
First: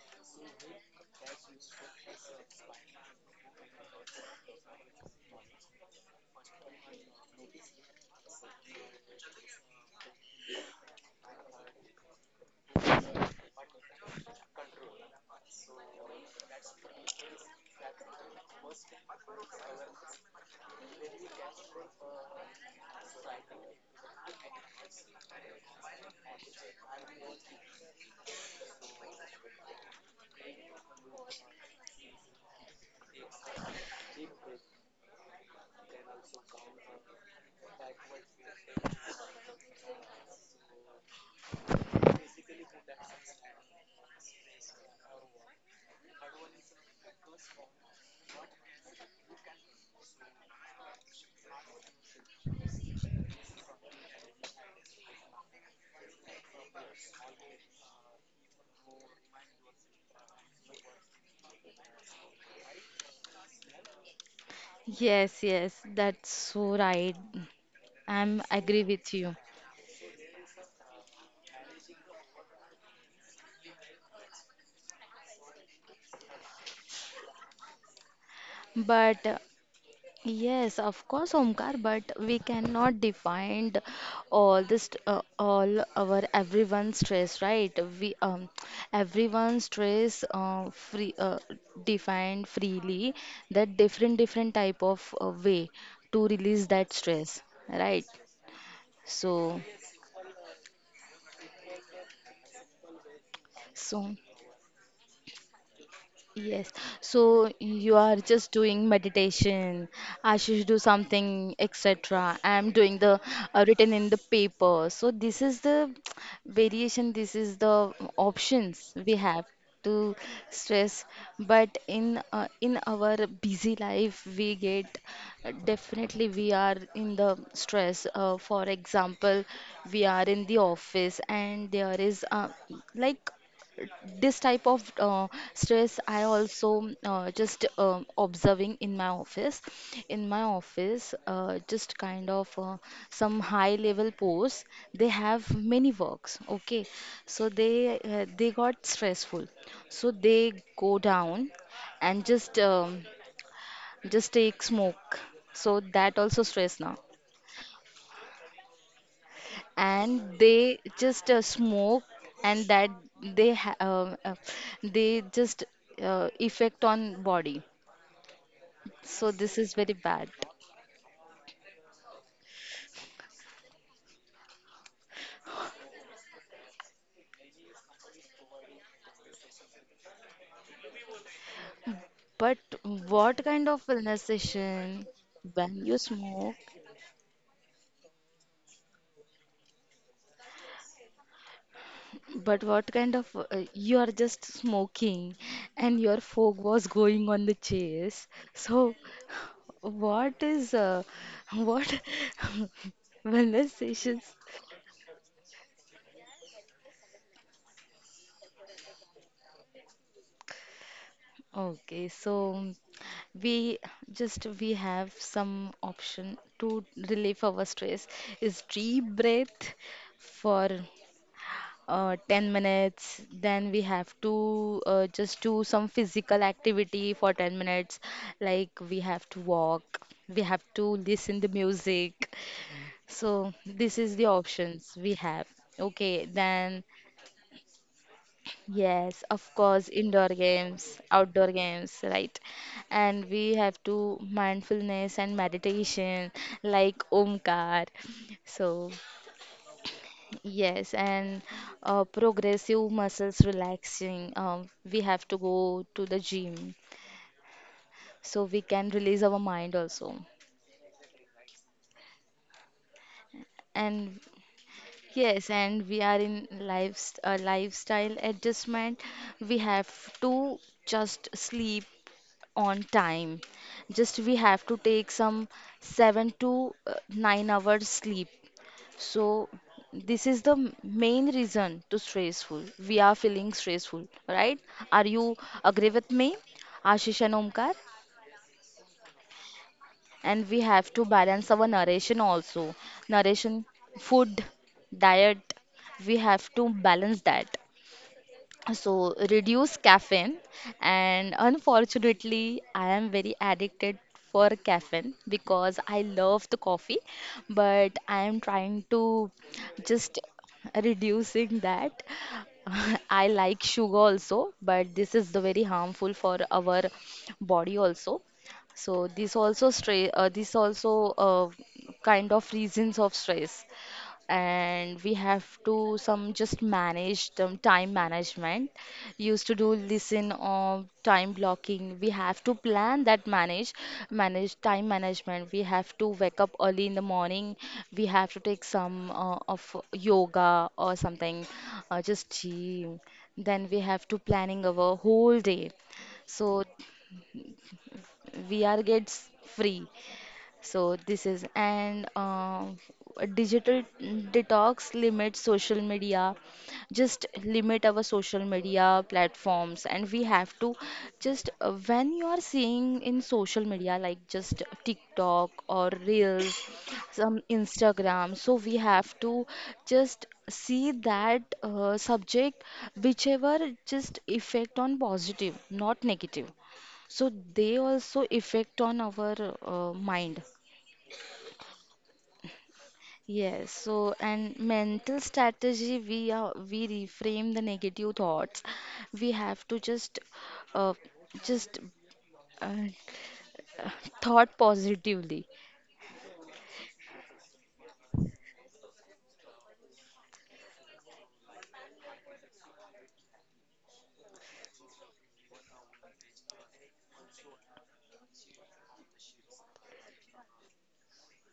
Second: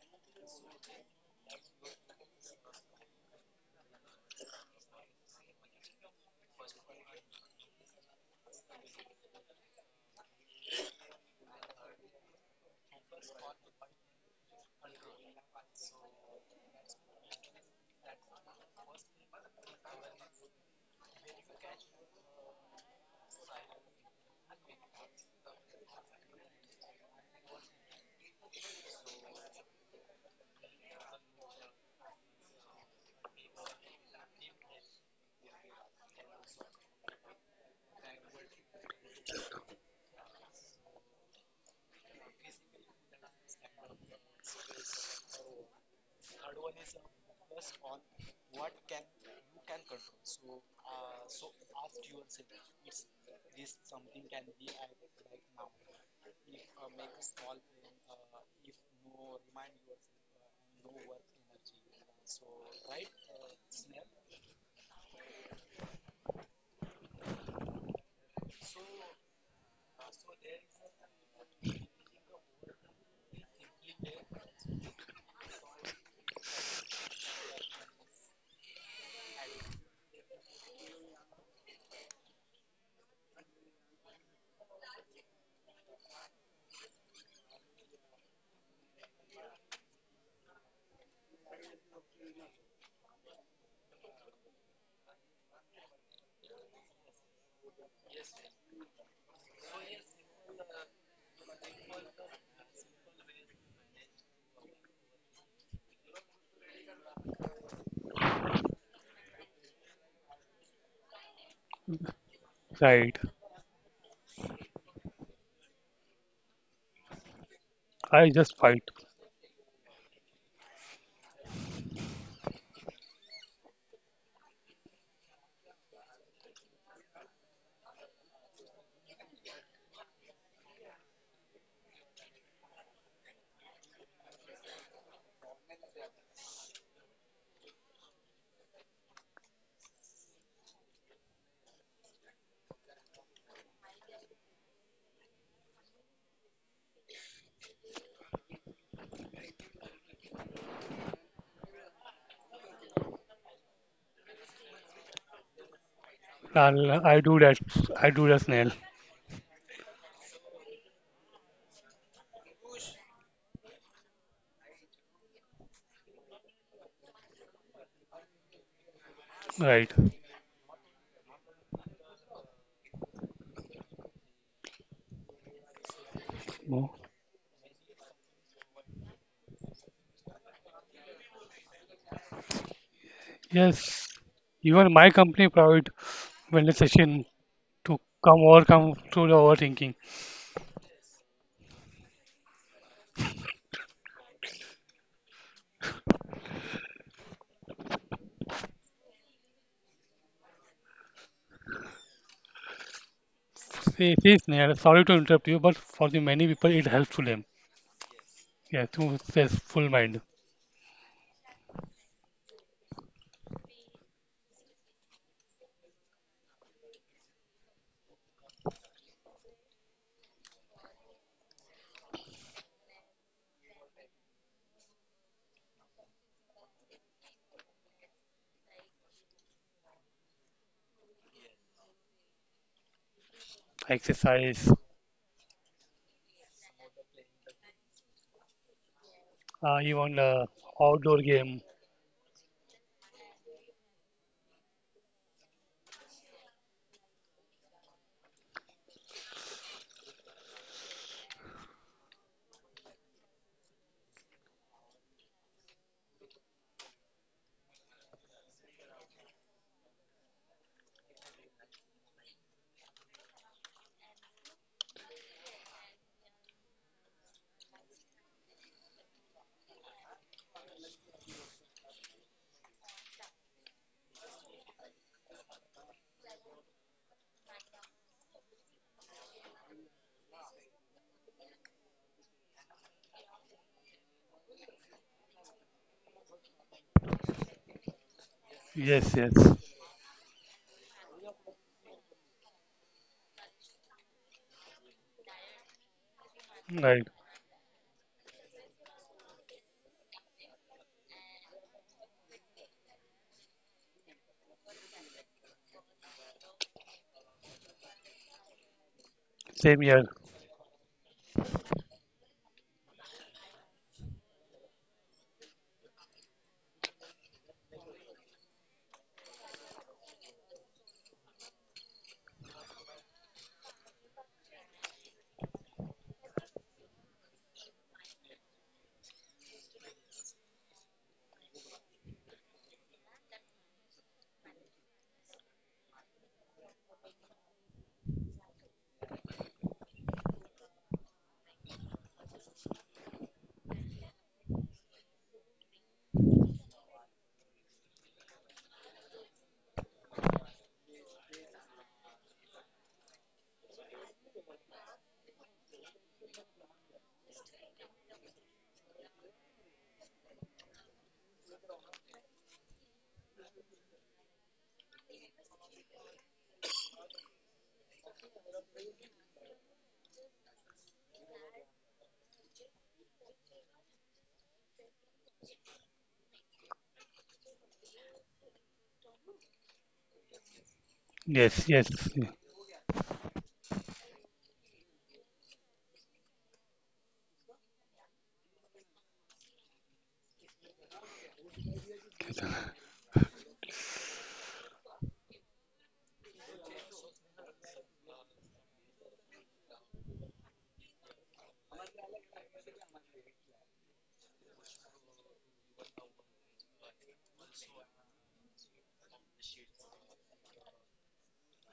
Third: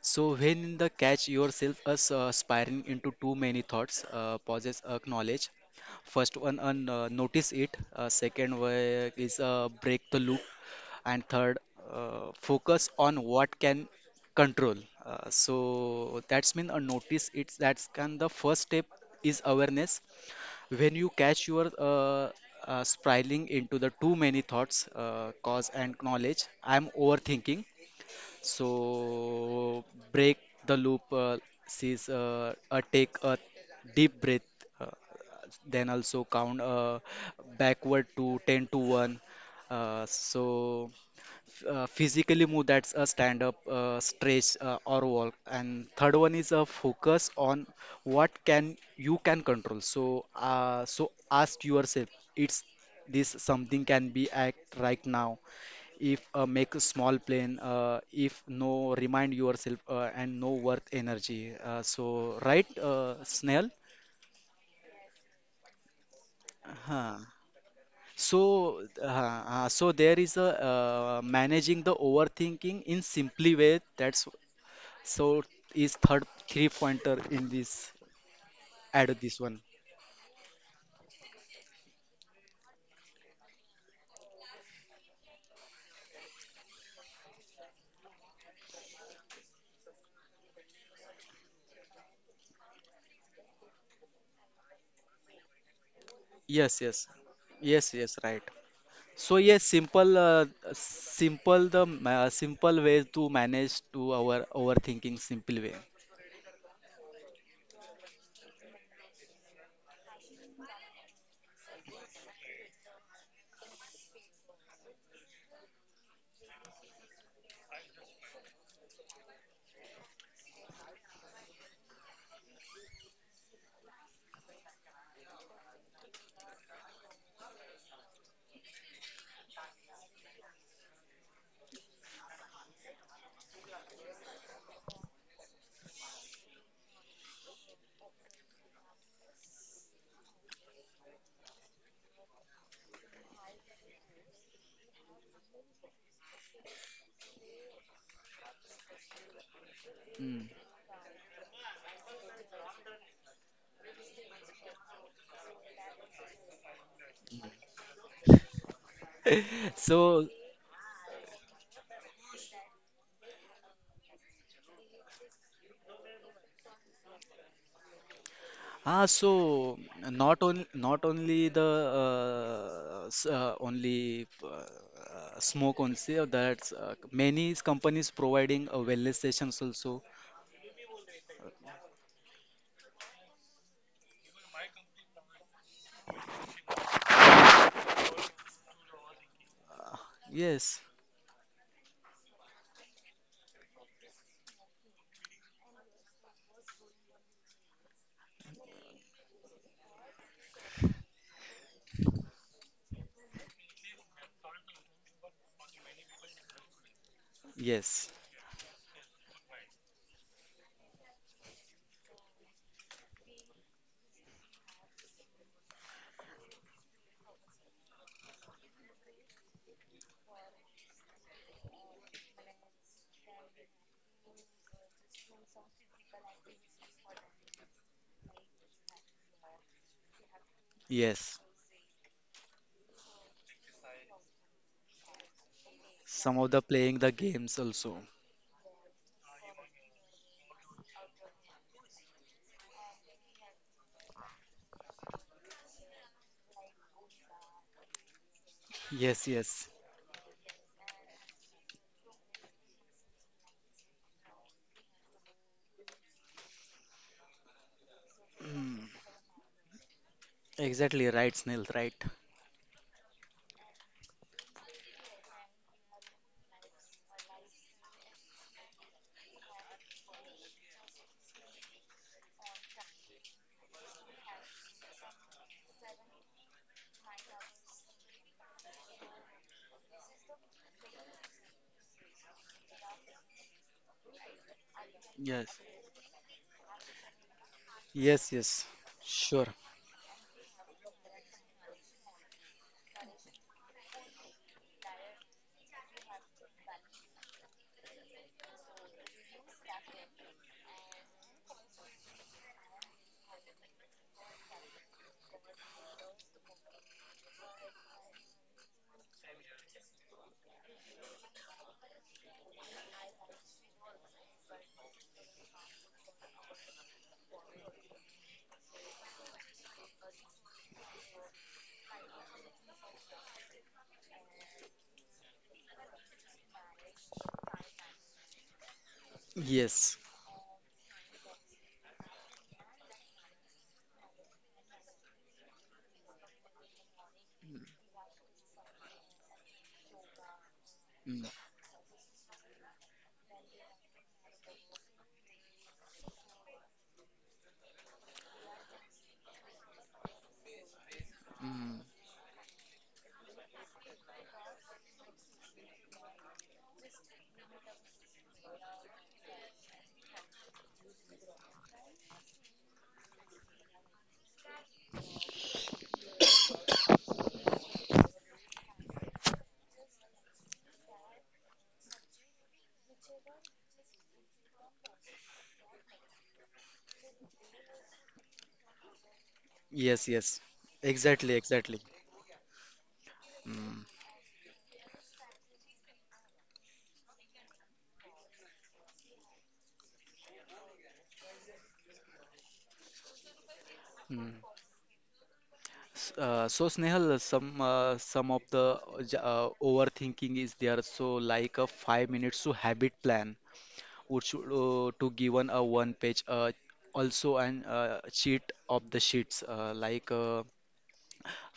[SPEAKER 2] So when in the catch yourself as spiraling into too many thoughts, pauses, acknowledge. First one, notice it. Second way is break the loop, and third, focus on what can control. So that's mean a notice. It's that's can the first step is awareness when you catch your spiraling into the too many thoughts cause and knowledge I'm overthinking, so break the loop, sees take a deep breath, uh, then also count backward to 10 to 1. Uh, so Physically move that's a stand up stretch or walk, and third one is a focus on what can you can control. So so ask yourself it's this something can be act right now. If make a small plan, if no remind yourself and no worth energy, so right snail
[SPEAKER 1] Yes, yes, that's so
[SPEAKER 2] uh
[SPEAKER 1] right. I'm
[SPEAKER 2] So,
[SPEAKER 1] agree with you.
[SPEAKER 2] so there is a managing the overthinking in simply way. That's so is third three pointer in this add
[SPEAKER 1] But
[SPEAKER 2] this one.
[SPEAKER 1] yes, of course, Omkar, but we cannot define the- all this, all our everyone's stress, right? We everyone's stress free defined freely, that different different type of way to release
[SPEAKER 2] Yes,
[SPEAKER 1] that
[SPEAKER 2] yes,
[SPEAKER 1] stress,
[SPEAKER 2] yes,
[SPEAKER 1] right?
[SPEAKER 2] yes, right. So
[SPEAKER 1] So,
[SPEAKER 2] yes, simple, simple the simple ways to manage to
[SPEAKER 1] so.
[SPEAKER 2] our overthinking simple way.
[SPEAKER 1] Yes, so you are just doing meditation. I should do something, etc. I'm doing the
[SPEAKER 3] right.
[SPEAKER 1] written in the paper. So this is the variation. This is the
[SPEAKER 3] I just fight.
[SPEAKER 1] options we have to stress. But in our busy life, we get definitely we are in the stress. For example, we are in the office and there is like this type of stress. I also just observing in my office, in my office just kind of some high level posts, they have many works, okay, so they got stressful, so
[SPEAKER 2] Mm.
[SPEAKER 1] they go down and just take smoke, so that also
[SPEAKER 3] I'll,
[SPEAKER 1] stress now,
[SPEAKER 3] I do that. I do that, Snail.
[SPEAKER 2] So,
[SPEAKER 1] and they just smoke, and that they ha they just effect on body.
[SPEAKER 2] ah, so
[SPEAKER 1] So this is
[SPEAKER 3] Right.
[SPEAKER 1] very bad.
[SPEAKER 2] not only the only smoke only sale. That's many companies providing a wellness sessions also.
[SPEAKER 1] But what kind of
[SPEAKER 3] Yes,
[SPEAKER 1] wellness
[SPEAKER 3] even my
[SPEAKER 1] session
[SPEAKER 3] company provide
[SPEAKER 1] when you smoke?
[SPEAKER 3] wellness session to come overcome through the overthinking.
[SPEAKER 2] Uh, yes,
[SPEAKER 1] But what kind of you are just smoking and your fog was going on the chase. So what is what wellness
[SPEAKER 3] See, see,
[SPEAKER 1] sessions.
[SPEAKER 3] Sneha, sorry to interrupt you, but for the many people, it helps to them.
[SPEAKER 2] yes,
[SPEAKER 3] Yeah, to stress full mind,
[SPEAKER 1] Okay, so we just we have some option to relieve our stress is deep breath for 10 minutes. Then we have to just do some physical activity for 10 minutes, like we have to walk, we have to
[SPEAKER 2] yes.
[SPEAKER 1] listen the music. So this is the
[SPEAKER 3] exercise,
[SPEAKER 1] options we have. Okay,
[SPEAKER 2] Some of the
[SPEAKER 1] then
[SPEAKER 2] playing the games also.
[SPEAKER 1] yes, of course,
[SPEAKER 3] even
[SPEAKER 1] indoor
[SPEAKER 3] outdoor
[SPEAKER 1] games,
[SPEAKER 3] game.
[SPEAKER 1] outdoor games, right? And we have to mindfulness and meditation like Omkar. So,
[SPEAKER 2] Yes, yes.
[SPEAKER 1] yes, and progressive muscles relaxing. We have to go to the gym so we
[SPEAKER 2] Mm,
[SPEAKER 1] can release our mind also.
[SPEAKER 2] exactly right, Snail. Right.
[SPEAKER 1] And yes, and we are in lives lifestyle adjustment. We have to just sleep on time. Just we have to take some 7 to 9 hours sleep. So this is the main reason to stressful. We are feeling stressful, right? Are you
[SPEAKER 2] Yes.
[SPEAKER 1] agree with me, Ashish and Omkar?
[SPEAKER 2] Yes, yes.
[SPEAKER 3] Yes, yes,
[SPEAKER 2] Sure.
[SPEAKER 1] And we have to balance our narration also. Narration, food, diet, we have to
[SPEAKER 3] right.
[SPEAKER 1] balance that. So reduce caffeine, and unfortunately I am very addicted for caffeine because I love the coffee, but I am trying to
[SPEAKER 3] Same here.
[SPEAKER 1] just reducing that. I like sugar also, but this is the very harmful for our body also, so this also stress, this also kind of reasons of stress. And we have to some just manage the time management, used to do
[SPEAKER 2] Yes.
[SPEAKER 1] listen of time blocking, we have to plan that manage, manage time management, we have to wake up early in the morning, we have to take some of yoga or
[SPEAKER 2] Mm,
[SPEAKER 1] something, just gym, then we have to planning our whole day, so we are gets free. So this is
[SPEAKER 2] mm.
[SPEAKER 1] and a digital detox limits social media. Just limit our social media platforms, and we have to just when you are seeing in social media like just TikTok or Reels, some Instagram, so we have to just see that subject whichever just effect on positive, not negative, so they also affect on our
[SPEAKER 2] Yes, yes.
[SPEAKER 1] mind.
[SPEAKER 2] Exactly,
[SPEAKER 3] Yes, yes.
[SPEAKER 2] exactly.
[SPEAKER 1] Yes,
[SPEAKER 2] Mm,
[SPEAKER 1] so and mental strategy we are we reframe the negative thoughts. We have to uh, just
[SPEAKER 3] Yes.
[SPEAKER 1] uh,
[SPEAKER 2] mm.
[SPEAKER 1] thought positively.
[SPEAKER 2] So Snehal, some of the overthinking is there. So like a 5 minutes to habit plan, which to given a one page, also an sheet of the sheets, like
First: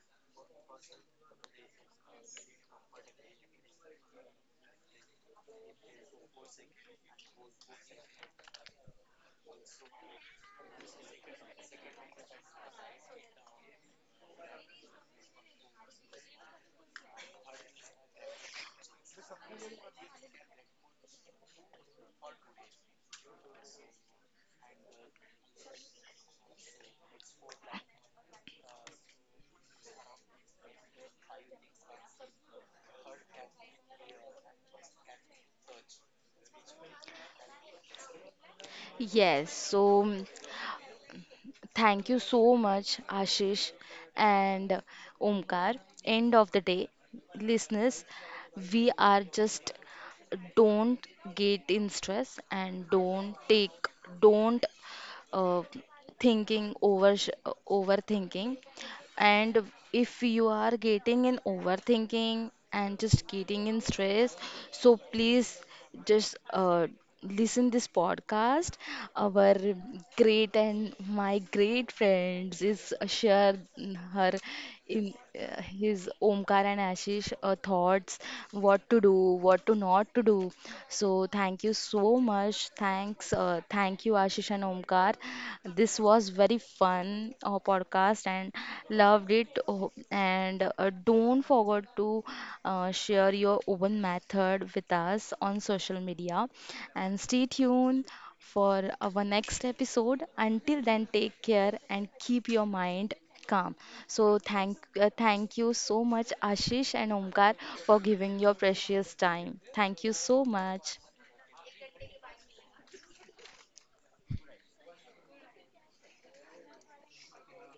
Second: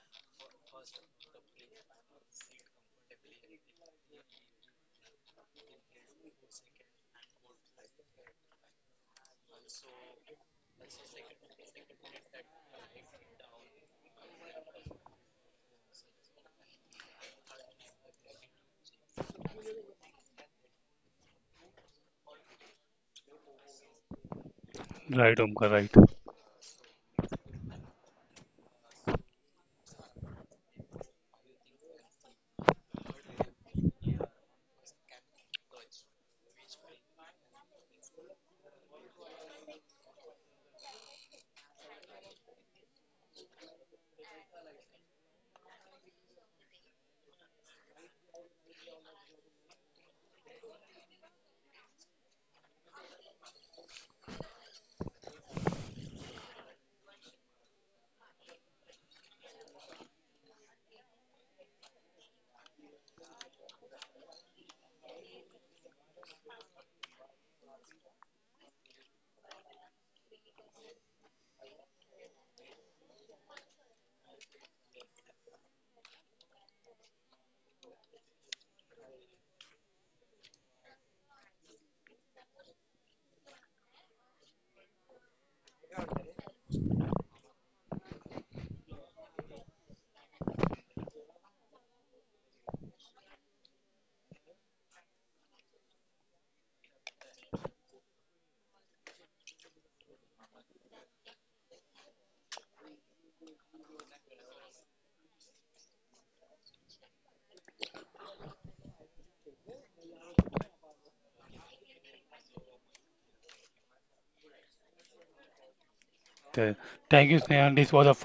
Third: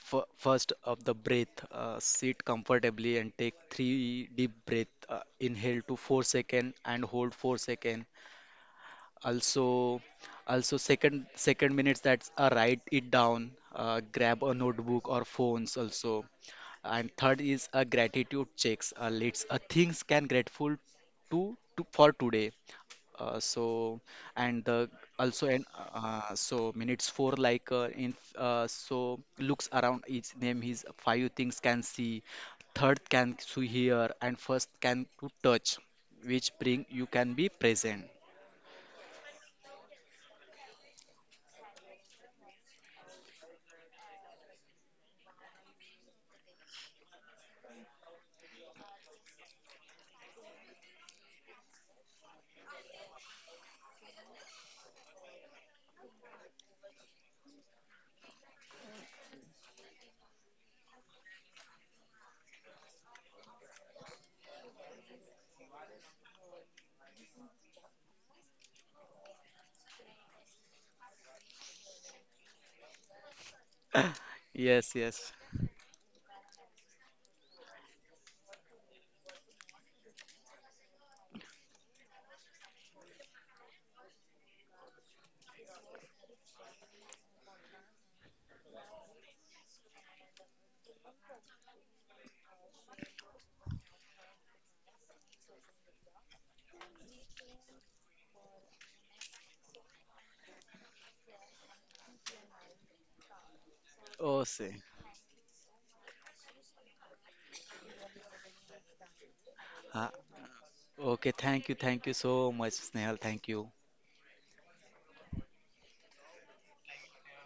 [SPEAKER 2] f first of the breath, sit comfortably and take 3 deep breath. Inhale to four second and hold four second, also second minutes that's write it down, grab a notebook or phones also, and third is a gratitude checks, let's things can grateful to for today, so and the
[SPEAKER 3] Right,
[SPEAKER 2] also, and
[SPEAKER 3] Omkar, right.
[SPEAKER 2] so minutes four like in so looks around each name his five things can see, third can to hear and first can to touch, which bring you can be present.
[SPEAKER 1] Yes, so mm, thank you so much Ashish and Omkar. End of the day, listeners, we are just don't get in stress and don't take don't uh, thinking over overthinking, and if you are getting in overthinking and just getting in stress, so please just listen this podcast, our great and my great friends is share her
[SPEAKER 2] Yes,
[SPEAKER 1] in
[SPEAKER 2] yes.
[SPEAKER 1] his Omkar and Ashish thoughts, what to do, what to not to do. So thank you so much. Thanks, thank you Ashish and Omkar. This was very fun podcast and loved it. Oh, and don't forget to share your own method with us on social media. And stay tuned for our next episode. Until then, take care and keep your mind calm. So
[SPEAKER 2] Oh, see.
[SPEAKER 1] thank you so much Ashish and Omkar for giving your precious time. Thank you
[SPEAKER 2] Uh,
[SPEAKER 1] so much.
[SPEAKER 2] okay, thank you so much, Snehal. Thank you.
[SPEAKER 3] Th- Thank you, Sneha. This was a